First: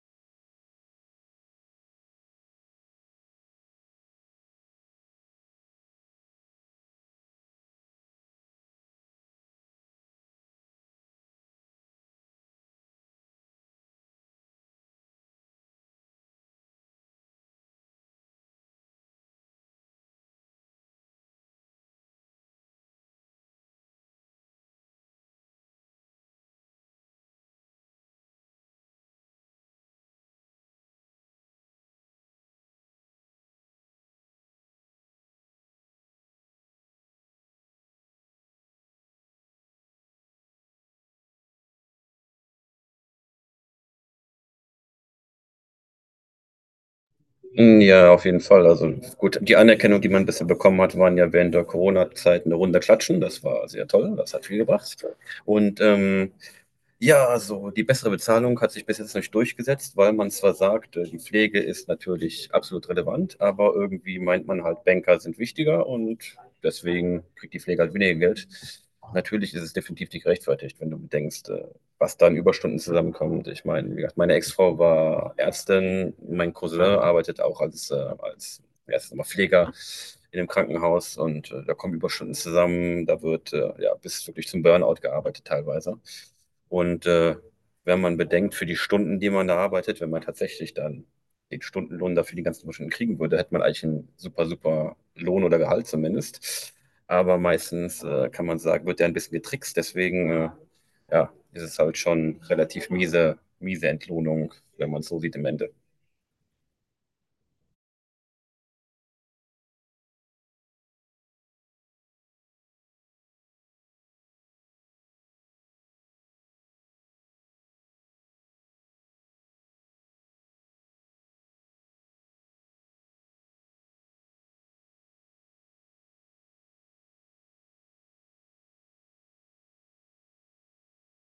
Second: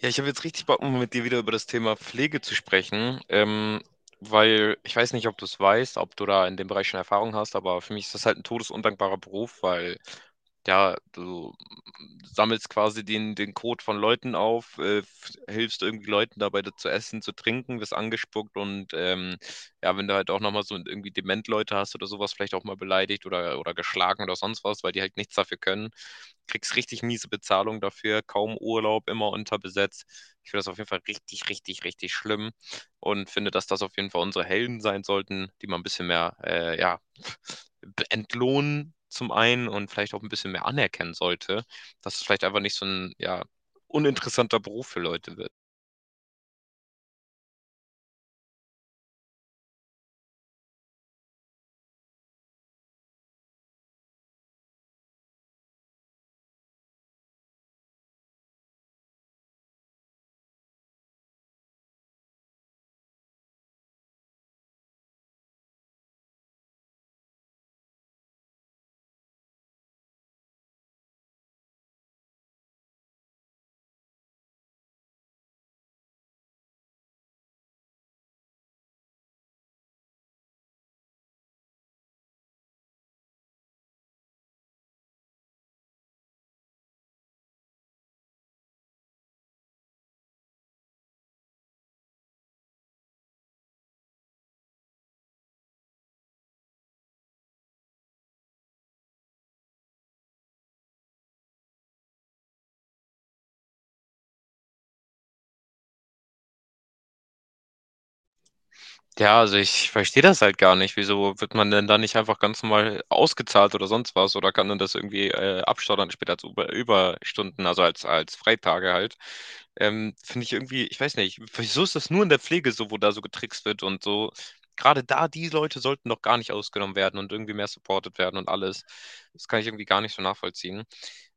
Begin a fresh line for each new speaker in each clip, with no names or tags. Ja, ich habe jetzt richtig Bock, mit dir wieder über das Thema Pflege zu sprechen, weil ich weiß nicht, ob du es weißt, ob du da in dem Bereich schon Erfahrung hast, aber für mich ist das halt ein todesundankbarer Beruf, weil ja, du sammelst quasi den Kot von Leuten auf, hilfst irgendwie Leuten dabei, das zu essen, zu trinken, wirst angespuckt und ja, wenn du halt auch nochmal so irgendwie Dement-Leute hast oder sowas, vielleicht auch mal beleidigt oder geschlagen oder sonst was, weil die halt nichts dafür können, kriegst richtig miese Bezahlung dafür, kaum Urlaub, immer unterbesetzt. Ich finde das auf jeden Fall richtig, richtig, richtig schlimm und finde, dass das auf jeden Fall unsere Helden sein sollten, die mal ein bisschen mehr, ja, entlohnen zum einen und vielleicht auch ein bisschen mehr anerkennen sollte, dass es vielleicht einfach nicht so ein, ja, uninteressanter Beruf für Leute.
Hm, ja, auf jeden Fall. Also gut, die Anerkennung, die man bisher bekommen hat, waren ja während der Corona-Zeit eine Runde klatschen. Das war sehr toll, das hat viel gebracht. Und ähm, ja, also die bessere Bezahlung hat sich bis jetzt nicht durchgesetzt, weil man zwar sagt, die Pflege ist natürlich absolut relevant, aber irgendwie meint man halt, Banker sind wichtiger und deswegen kriegt die Pflege halt weniger Geld. Natürlich ist es definitiv nicht gerechtfertigt, wenn du bedenkst, was da an Überstunden zusammenkommt. Ich meine, wie gesagt, meine Ex-Frau war Ärztin, mein Cousin arbeitet auch als, als wie heißt das nochmal, Pfleger in einem Krankenhaus und da kommen Überstunden zusammen, da wird ja bis wirklich zum Burnout gearbeitet teilweise. Und äh, wenn man bedenkt, für die Stunden, die man da arbeitet, wenn man tatsächlich dann den Stundenlohn dafür die ganzen Stunden kriegen würde, hätte man eigentlich einen super, super Lohn oder Gehalt zumindest. Aber meistens kann man sagen, wird der ein bisschen getrickst. Deswegen ja, ist es halt schon relativ miese, miese Entlohnung, wenn man es so sieht im Endeffekt.
Ja, also ich verstehe das halt gar nicht. Wieso wird man denn da nicht einfach ganz normal ausgezahlt oder sonst was? Oder kann man das irgendwie abstottern später als Überstunden, also als Freitage halt? Finde ich irgendwie, ich weiß nicht, wieso ist das nur in der Pflege so, wo da so getrickst wird und so? Gerade da, die Leute sollten doch gar nicht ausgenommen werden und irgendwie mehr supported werden und alles. Das kann ich irgendwie gar nicht so nachvollziehen.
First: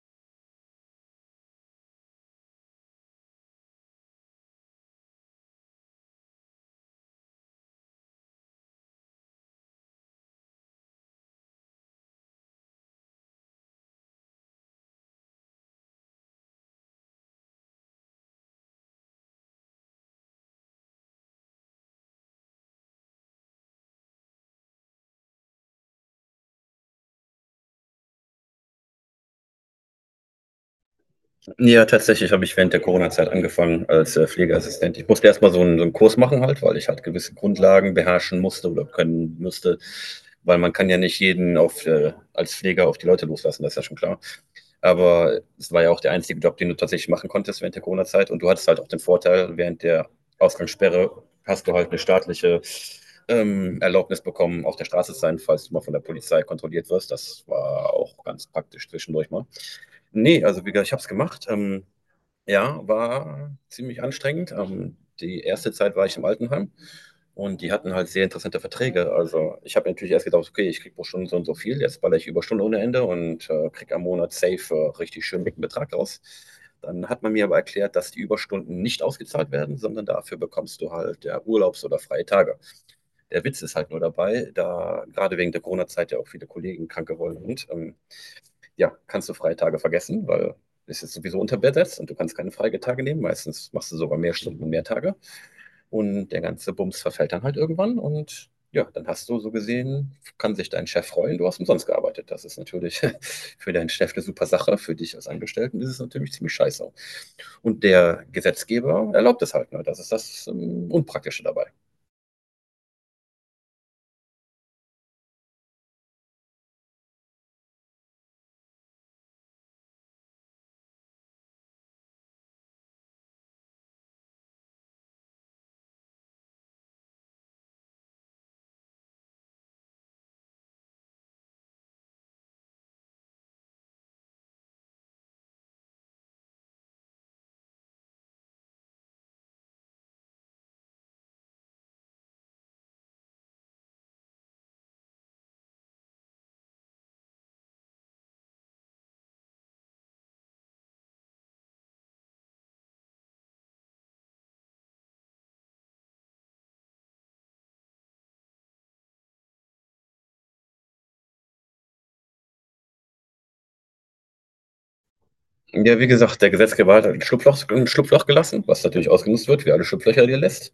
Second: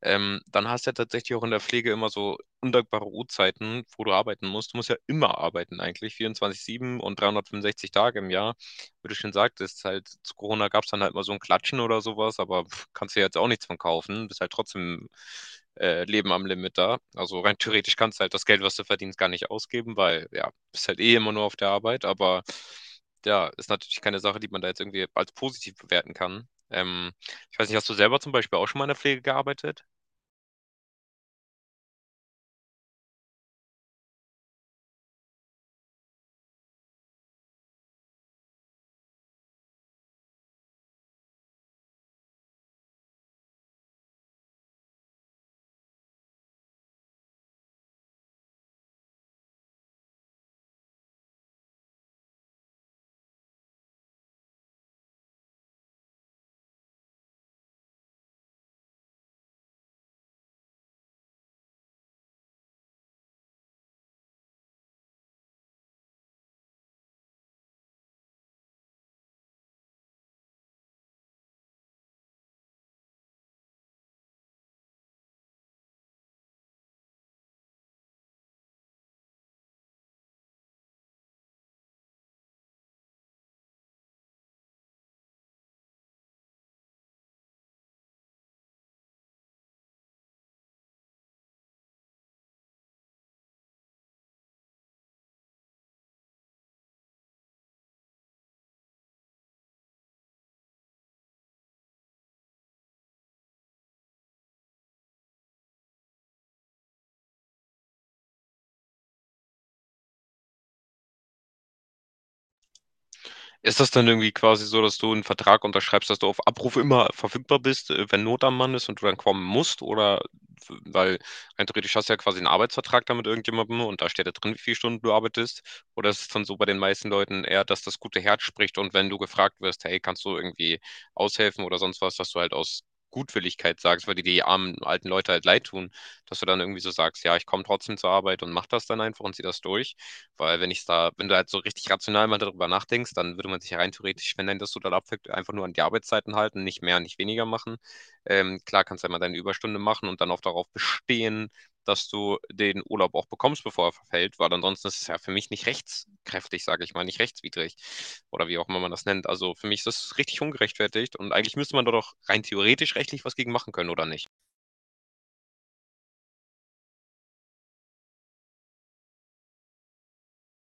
Dann hast du ja tatsächlich auch in der Pflege immer so untragbare Uhrzeiten, wo du arbeiten musst. Du musst ja immer arbeiten eigentlich, 24/7 und 365 Tage im Jahr. Würde ich schon sagen, das ist halt zu Corona gab es dann halt immer so ein Klatschen oder sowas. Aber pff, kannst du jetzt auch nichts von kaufen. Bist halt trotzdem leben am Limit da. Also rein theoretisch kannst du halt das Geld, was du verdienst, gar nicht ausgeben, weil ja, bist halt eh immer nur auf der Arbeit. Aber ja, ist natürlich keine Sache, die man da jetzt irgendwie als positiv bewerten kann. Ich weiß nicht, hast du selber zum Beispiel auch schon mal in der Pflege gearbeitet?
Ja, tatsächlich habe ich während der Corona-Zeit angefangen als Pflegeassistent. Ich musste erstmal so einen Kurs machen halt, weil ich halt gewisse Grundlagen beherrschen musste oder können müsste, weil man kann ja nicht jeden auf, als Pfleger auf die Leute loslassen, das ist ja schon klar. Aber es war ja auch der einzige Job, den du tatsächlich machen konntest während der Corona-Zeit und du hattest halt auch den Vorteil, während der Ausgangssperre hast du halt eine staatliche Erlaubnis bekommen, auf der Straße zu sein, falls du mal von der Polizei kontrolliert wirst. Das war auch ganz praktisch zwischendurch mal. Ne, also wie gesagt, ich habe es gemacht. Ja, war ziemlich anstrengend. Die erste Zeit war ich im Altenheim und die hatten halt sehr interessante Verträge. Also, ich habe natürlich erst gedacht: „Okay, ich kriege pro Stunde so und so viel, jetzt ballere ich Überstunden ohne Ende und, kriege am Monat safe, richtig schön dicken Betrag raus.“ Dann hat man mir aber erklärt, dass die Überstunden nicht ausgezahlt werden, sondern dafür bekommst du halt, ja, Urlaubs oder freie Tage. Der Witz ist halt nur dabei, da grade wegen der Corona-Zeit ja auch viele Kollegen krank geworden sind, ja, kannst du Freitage vergessen, weil es ist sowieso unterbesetzt und du kannst keine Freitage nehmen. Meistens machst du sogar mehr Stunden und mehr Tage. Und der ganze Bums verfällt dann halt irgendwann und ja, dann hast du so gesehen, kann sich dein Chef freuen, du hast umsonst gearbeitet. Das ist natürlich für deinen Chef eine super Sache, für dich als Angestellten ist es natürlich ziemlich scheiße. Und der Gesetzgeber erlaubt es halt, ne? Das ist das Unpraktische dabei.
Ist das dann irgendwie quasi so, dass du einen Vertrag unterschreibst, dass du auf Abruf immer verfügbar bist, wenn Not am Mann ist und du dann kommen musst? Oder w weil rein theoretisch hast du ja quasi einen Arbeitsvertrag da mit irgendjemandem und da steht da drin, wie viele Stunden du arbeitest? Oder ist es dann so bei den meisten Leuten eher, dass das gute Herz spricht und wenn du gefragt wirst: „Hey, kannst du irgendwie aushelfen oder sonst was“, dass du halt aus Gutwilligkeit sagst, weil dir die armen alten Leute halt leid tun, dass du dann irgendwie so sagst: „Ja, ich komme trotzdem zur Arbeit und mache das dann einfach und ziehe das durch“? Weil wenn ich da, wenn du halt so richtig rational mal darüber nachdenkst, dann würde man sich ja rein theoretisch, wenn dein das total abfällt, einfach nur an die Arbeitszeiten halten, nicht mehr, nicht weniger machen. Klar kannst du einmal deine Überstunde machen und dann auch darauf bestehen, dass du den Urlaub auch bekommst, bevor er verfällt, weil ansonsten ist es ja für mich nicht rechtskräftig, sage ich mal, nicht rechtswidrig oder wie auch immer man das nennt. Also für mich ist das richtig ungerechtfertigt und eigentlich müsste man da doch rein theoretisch rechtlich was gegen machen können, oder nicht?
Ja, wie gesagt, der Gesetzgeber hat halt ein Schlupfloch gelassen, was natürlich ausgenutzt wird, wie alle Schlupflöcher, die er lässt.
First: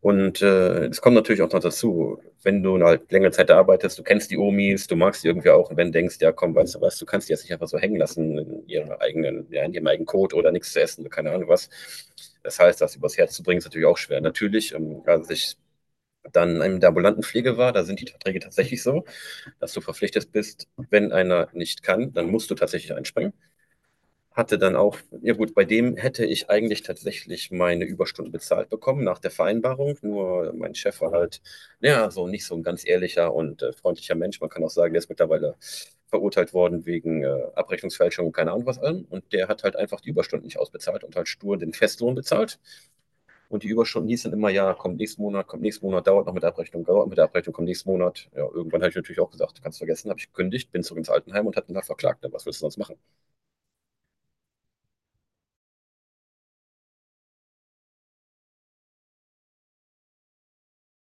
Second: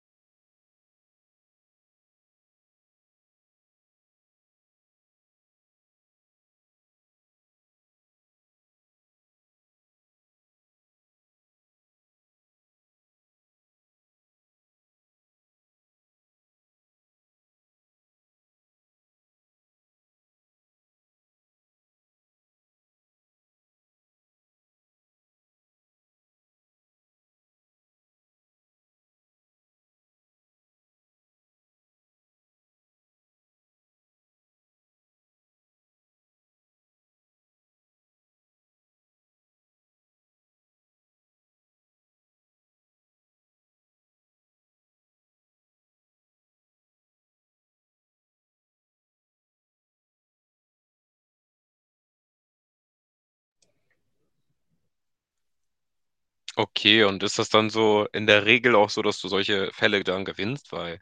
Es kommt natürlich auch noch dazu, wenn du halt längere Zeit da arbeitest, du kennst die Omis, du magst die irgendwie auch, und wenn du denkst, ja komm, weißt du was, du kannst die jetzt nicht einfach so hängen lassen in ihrem eigenen, ja, in ihrem eigenen Kot oder nichts zu essen, keine Ahnung was. Das heißt, das übers Herz zu bringen, ist natürlich auch schwer. Natürlich, als ich dann in der ambulanten Pflege war, da sind die Verträge tatsächlich so, dass du verpflichtet bist, wenn einer nicht kann, dann musst du tatsächlich einspringen. Hatte dann auch, ja gut, bei dem hätte ich eigentlich tatsächlich meine Überstunden bezahlt bekommen nach der Vereinbarung. Nur mein Chef war halt, ja, so nicht so ein ganz ehrlicher und freundlicher Mensch. Man kann auch sagen, der ist mittlerweile verurteilt worden wegen Abrechnungsfälschung und keine Ahnung was allem. Und der hat halt einfach die Überstunden nicht ausbezahlt und halt stur den Festlohn bezahlt. Und die Überstunden hießen immer, ja, kommt nächsten Monat, dauert noch mit der Abrechnung, dauert mit der Abrechnung, kommt nächsten Monat. Ja, irgendwann habe ich natürlich auch gesagt, kannst vergessen, habe ich gekündigt, bin zurück ins Altenheim und hatte ihn da verklagt. Was willst du sonst machen?
Okay, und ist das dann so in der Regel auch so, dass du solche Fälle dann gewinnst? Weil,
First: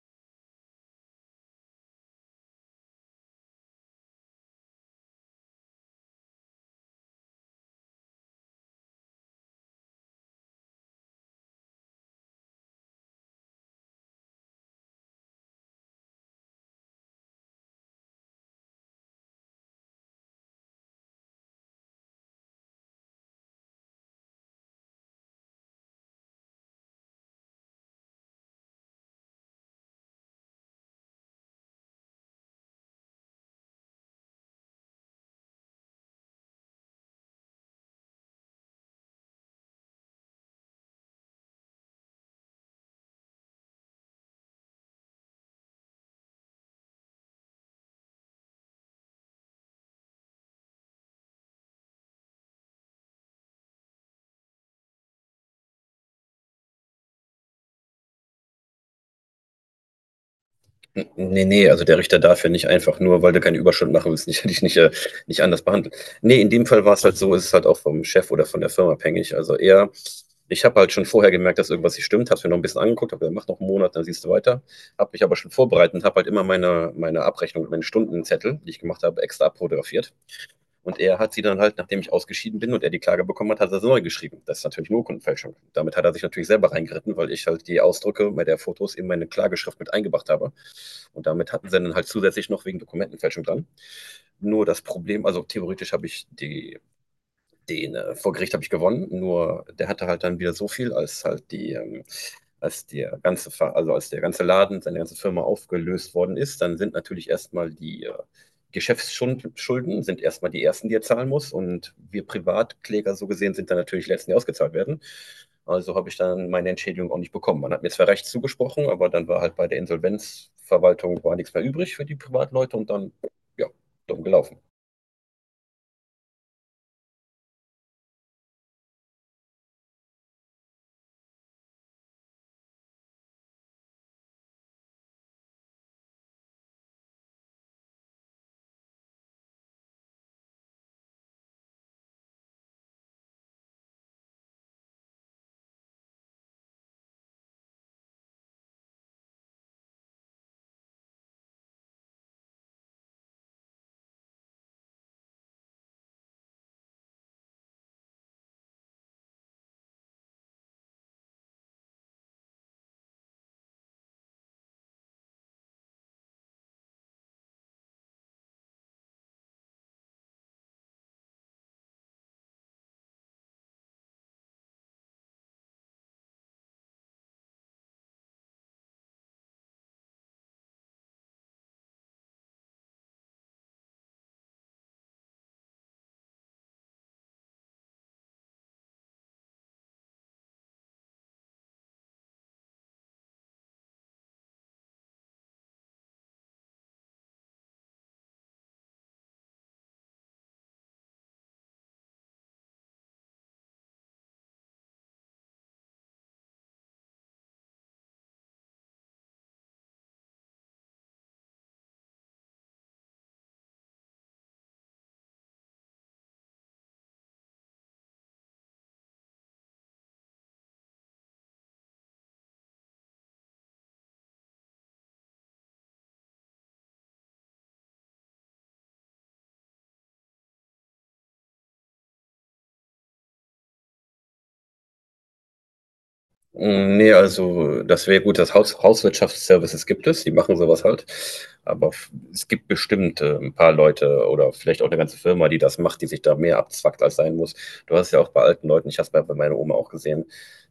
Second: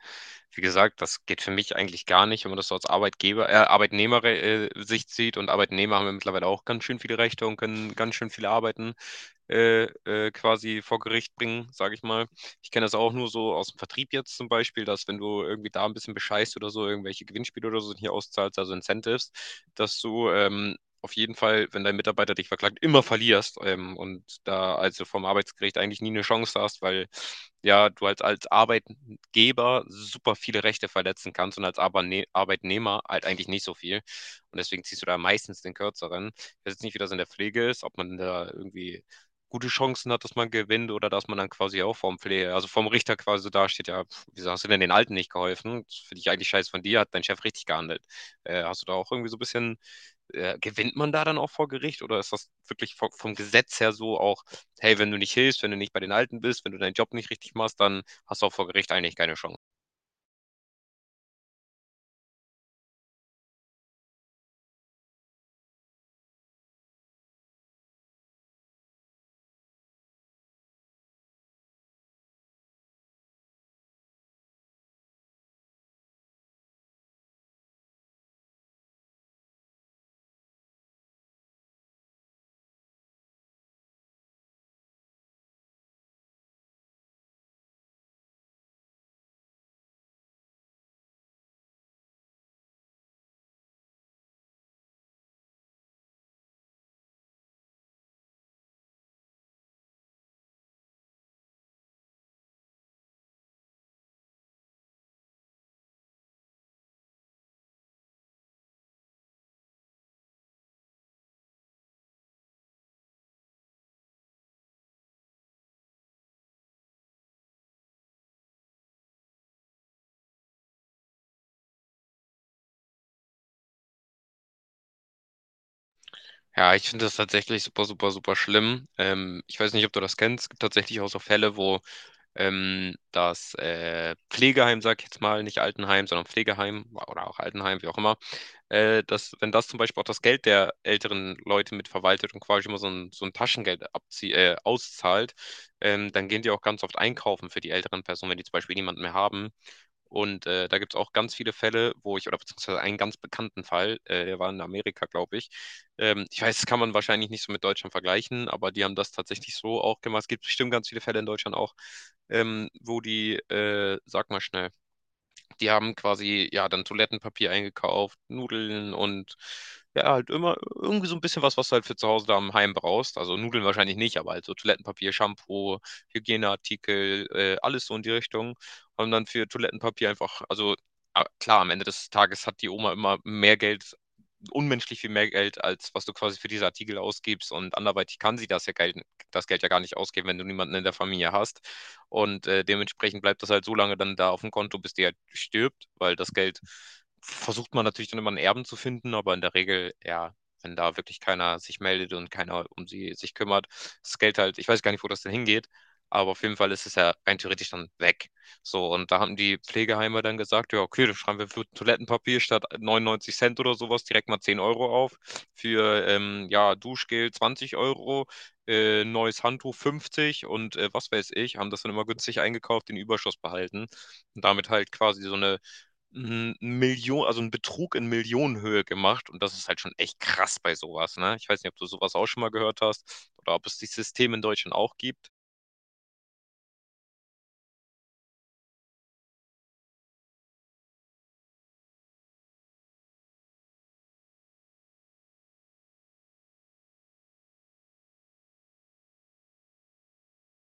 wie gesagt, das geht für mich eigentlich gar nicht, wenn man das so als Arbeitgeber, Arbeitnehmer, Sicht sieht. Und Arbeitnehmer haben ja mittlerweile auch ganz schön viele Rechte und können ganz schön viele Arbeiten quasi vor Gericht bringen, sage ich mal. Ich kenne das auch nur so aus dem Vertrieb jetzt zum Beispiel, dass wenn du irgendwie da ein bisschen bescheißt oder so, irgendwelche Gewinnspiele oder so hier auszahlst, also Incentives, dass du auf jeden Fall, wenn dein Mitarbeiter dich verklagt, immer verlierst und da also vom Arbeitsgericht eigentlich nie eine Chance hast, weil ja, du halt als Arbeitgeber super viele Rechte verletzen kannst und als Arbeitnehmer halt eigentlich nicht so viel. Und deswegen ziehst du da meistens den Kürzeren. Ich weiß jetzt nicht, wie das in der Pflege ist, ob man da irgendwie gute Chancen hat, dass man gewinnt oder dass man dann quasi auch vom Pflege, also vom Richter quasi so dasteht, ja, pf, wieso hast du denn den Alten nicht geholfen? Das finde ich eigentlich scheiße von dir, hat dein Chef richtig gehandelt. Hast du da auch irgendwie so ein bisschen gewinnt man da dann auch vor Gericht oder ist das wirklich vom Gesetz her so auch, hey, wenn du nicht hilfst, wenn du nicht bei den Alten bist, wenn du deinen Job nicht richtig machst, dann hast du auch vor Gericht eigentlich keine Chance.
Nee, nee, also der Richter darf ja nicht einfach nur, weil du keine Überstunden machen willst, nicht, dich nicht, nicht anders behandeln. Nee, in dem Fall war es halt so, ist es halt auch vom Chef oder von der Firma abhängig. Also eher, ich habe halt schon vorher gemerkt, dass irgendwas nicht stimmt, habe es mir noch ein bisschen angeguckt, habe gesagt, mach noch einen Monat, dann siehst du weiter. Habe mich aber schon vorbereitet und habe halt immer meine Abrechnung, meine Stundenzettel, die ich gemacht habe, extra abfotografiert. Und er hat sie dann halt, nachdem ich ausgeschieden bin und er die Klage bekommen hat, hat er sie neu geschrieben. Das ist natürlich eine Urkundenfälschung. Damit hat er sich natürlich selber reingeritten, weil ich halt die Ausdrücke bei der Fotos in meine Klageschrift mit eingebracht habe. Und damit hatten sie dann halt zusätzlich noch wegen Dokumentenfälschung dran. Nur das Problem, also theoretisch habe ich die den vor Gericht habe ich gewonnen, nur der hatte halt dann wieder so viel, als halt die, als also als der ganze Laden, seine ganze Firma aufgelöst worden ist, dann sind natürlich erstmal die Geschäftsschulden sind erstmal die ersten, die er zahlen muss. Und wir Privatkläger so gesehen sind dann natürlich die letzten, die ausgezahlt werden. Also habe ich dann meine Entschädigung auch nicht bekommen. Man hat mir zwar recht zugesprochen, aber dann war halt bei der Insolvenzverwaltung war nichts mehr übrig für die Privatleute und dann, ja, dumm gelaufen.
Ja, ich finde das tatsächlich super, super, super schlimm. Ich weiß nicht, ob du das kennst. Es gibt tatsächlich auch so Fälle, wo das Pflegeheim, sag ich jetzt mal, nicht Altenheim, sondern Pflegeheim oder auch Altenheim, wie auch immer, dass, wenn das zum Beispiel auch das Geld der älteren Leute mitverwaltet und quasi immer so ein Taschengeld abzie auszahlt, dann gehen die auch ganz oft einkaufen für die älteren Personen, wenn die zum Beispiel niemanden mehr haben. Und da gibt es auch ganz viele Fälle, wo ich, oder beziehungsweise einen ganz bekannten Fall, der war in Amerika, glaube ich. Ich weiß, das kann man wahrscheinlich nicht so mit Deutschland vergleichen, aber die haben das tatsächlich so auch gemacht. Es gibt bestimmt ganz viele Fälle in Deutschland auch, wo die, sag mal schnell, die haben quasi ja dann Toilettenpapier eingekauft, Nudeln und ja, halt immer irgendwie so ein bisschen was, was du halt für zu Hause da im Heim brauchst. Also Nudeln wahrscheinlich nicht, aber halt so Toilettenpapier, Shampoo, Hygieneartikel, alles so in die Richtung. Haben dann für Toilettenpapier einfach, also ah, klar, am Ende des Tages hat die Oma immer mehr Geld, unmenschlich viel mehr Geld, als was du quasi für diese Artikel ausgibst. Und anderweitig kann sie das ja Geld, das Geld ja gar nicht ausgeben, wenn du niemanden in der Familie hast. Und dementsprechend bleibt das halt so lange dann da auf dem Konto, bis die halt stirbt, weil das Geld versucht man natürlich dann immer einen Erben zu finden, aber in der Regel, ja, wenn da wirklich keiner sich meldet und keiner um sie sich kümmert, das Geld halt, ich weiß gar nicht, wo das denn hingeht, aber auf jeden Fall ist es ja rein theoretisch dann weg. So, und da haben die Pflegeheime dann gesagt, ja, okay, dann schreiben wir für Toilettenpapier statt 99 Cent oder sowas direkt mal 10 € auf, für ja, Duschgel 20 € neues Handtuch 50 und was weiß ich, haben das dann immer günstig eingekauft, den Überschuss behalten und damit halt quasi so eine Million, also einen Betrug in Millionenhöhe gemacht und das ist halt schon echt krass bei sowas, ne? Ich weiß nicht, ob du sowas auch schon mal gehört hast oder ob es die Systeme in Deutschland auch gibt.
Mm, nee, also das wäre gut, das Hauswirtschaftsservices gibt es, die machen sowas halt. Aber es gibt bestimmt ein paar Leute oder vielleicht auch eine ganze Firma, die das macht, die sich da mehr abzwackt, als sein muss. Du hast es ja auch bei alten Leuten, ich habe es bei meiner Oma auch gesehen,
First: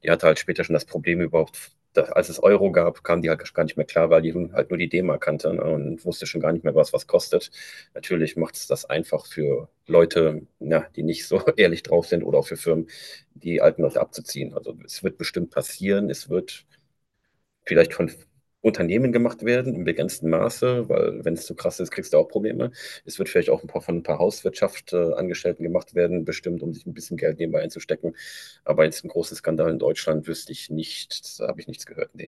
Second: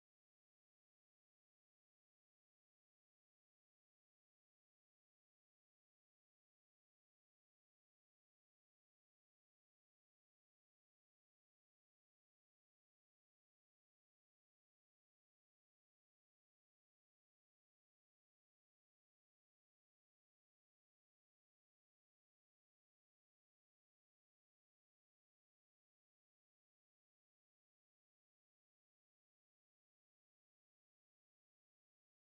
die hatte halt später schon das Problem überhaupt, dass, als es Euro gab, kam die halt gar nicht mehr klar, weil die nun halt nur die D-Mark kannte, ne, und wusste schon gar nicht mehr, was was kostet. Natürlich macht es das einfach für Leute, ja, die nicht so ehrlich drauf sind oder auch für Firmen die alten Leute abzuziehen. Also es wird bestimmt passieren, es wird vielleicht von Unternehmen gemacht werden im begrenzten Maße, weil wenn es zu krass ist, kriegst du auch Probleme. Es wird vielleicht auch ein paar, von ein paar Hauswirtschaftsangestellten gemacht werden, bestimmt, um sich ein bisschen Geld nebenbei einzustecken. Aber jetzt ein großen Skandal in Deutschland wüsste ich nicht, da habe ich nichts gehört in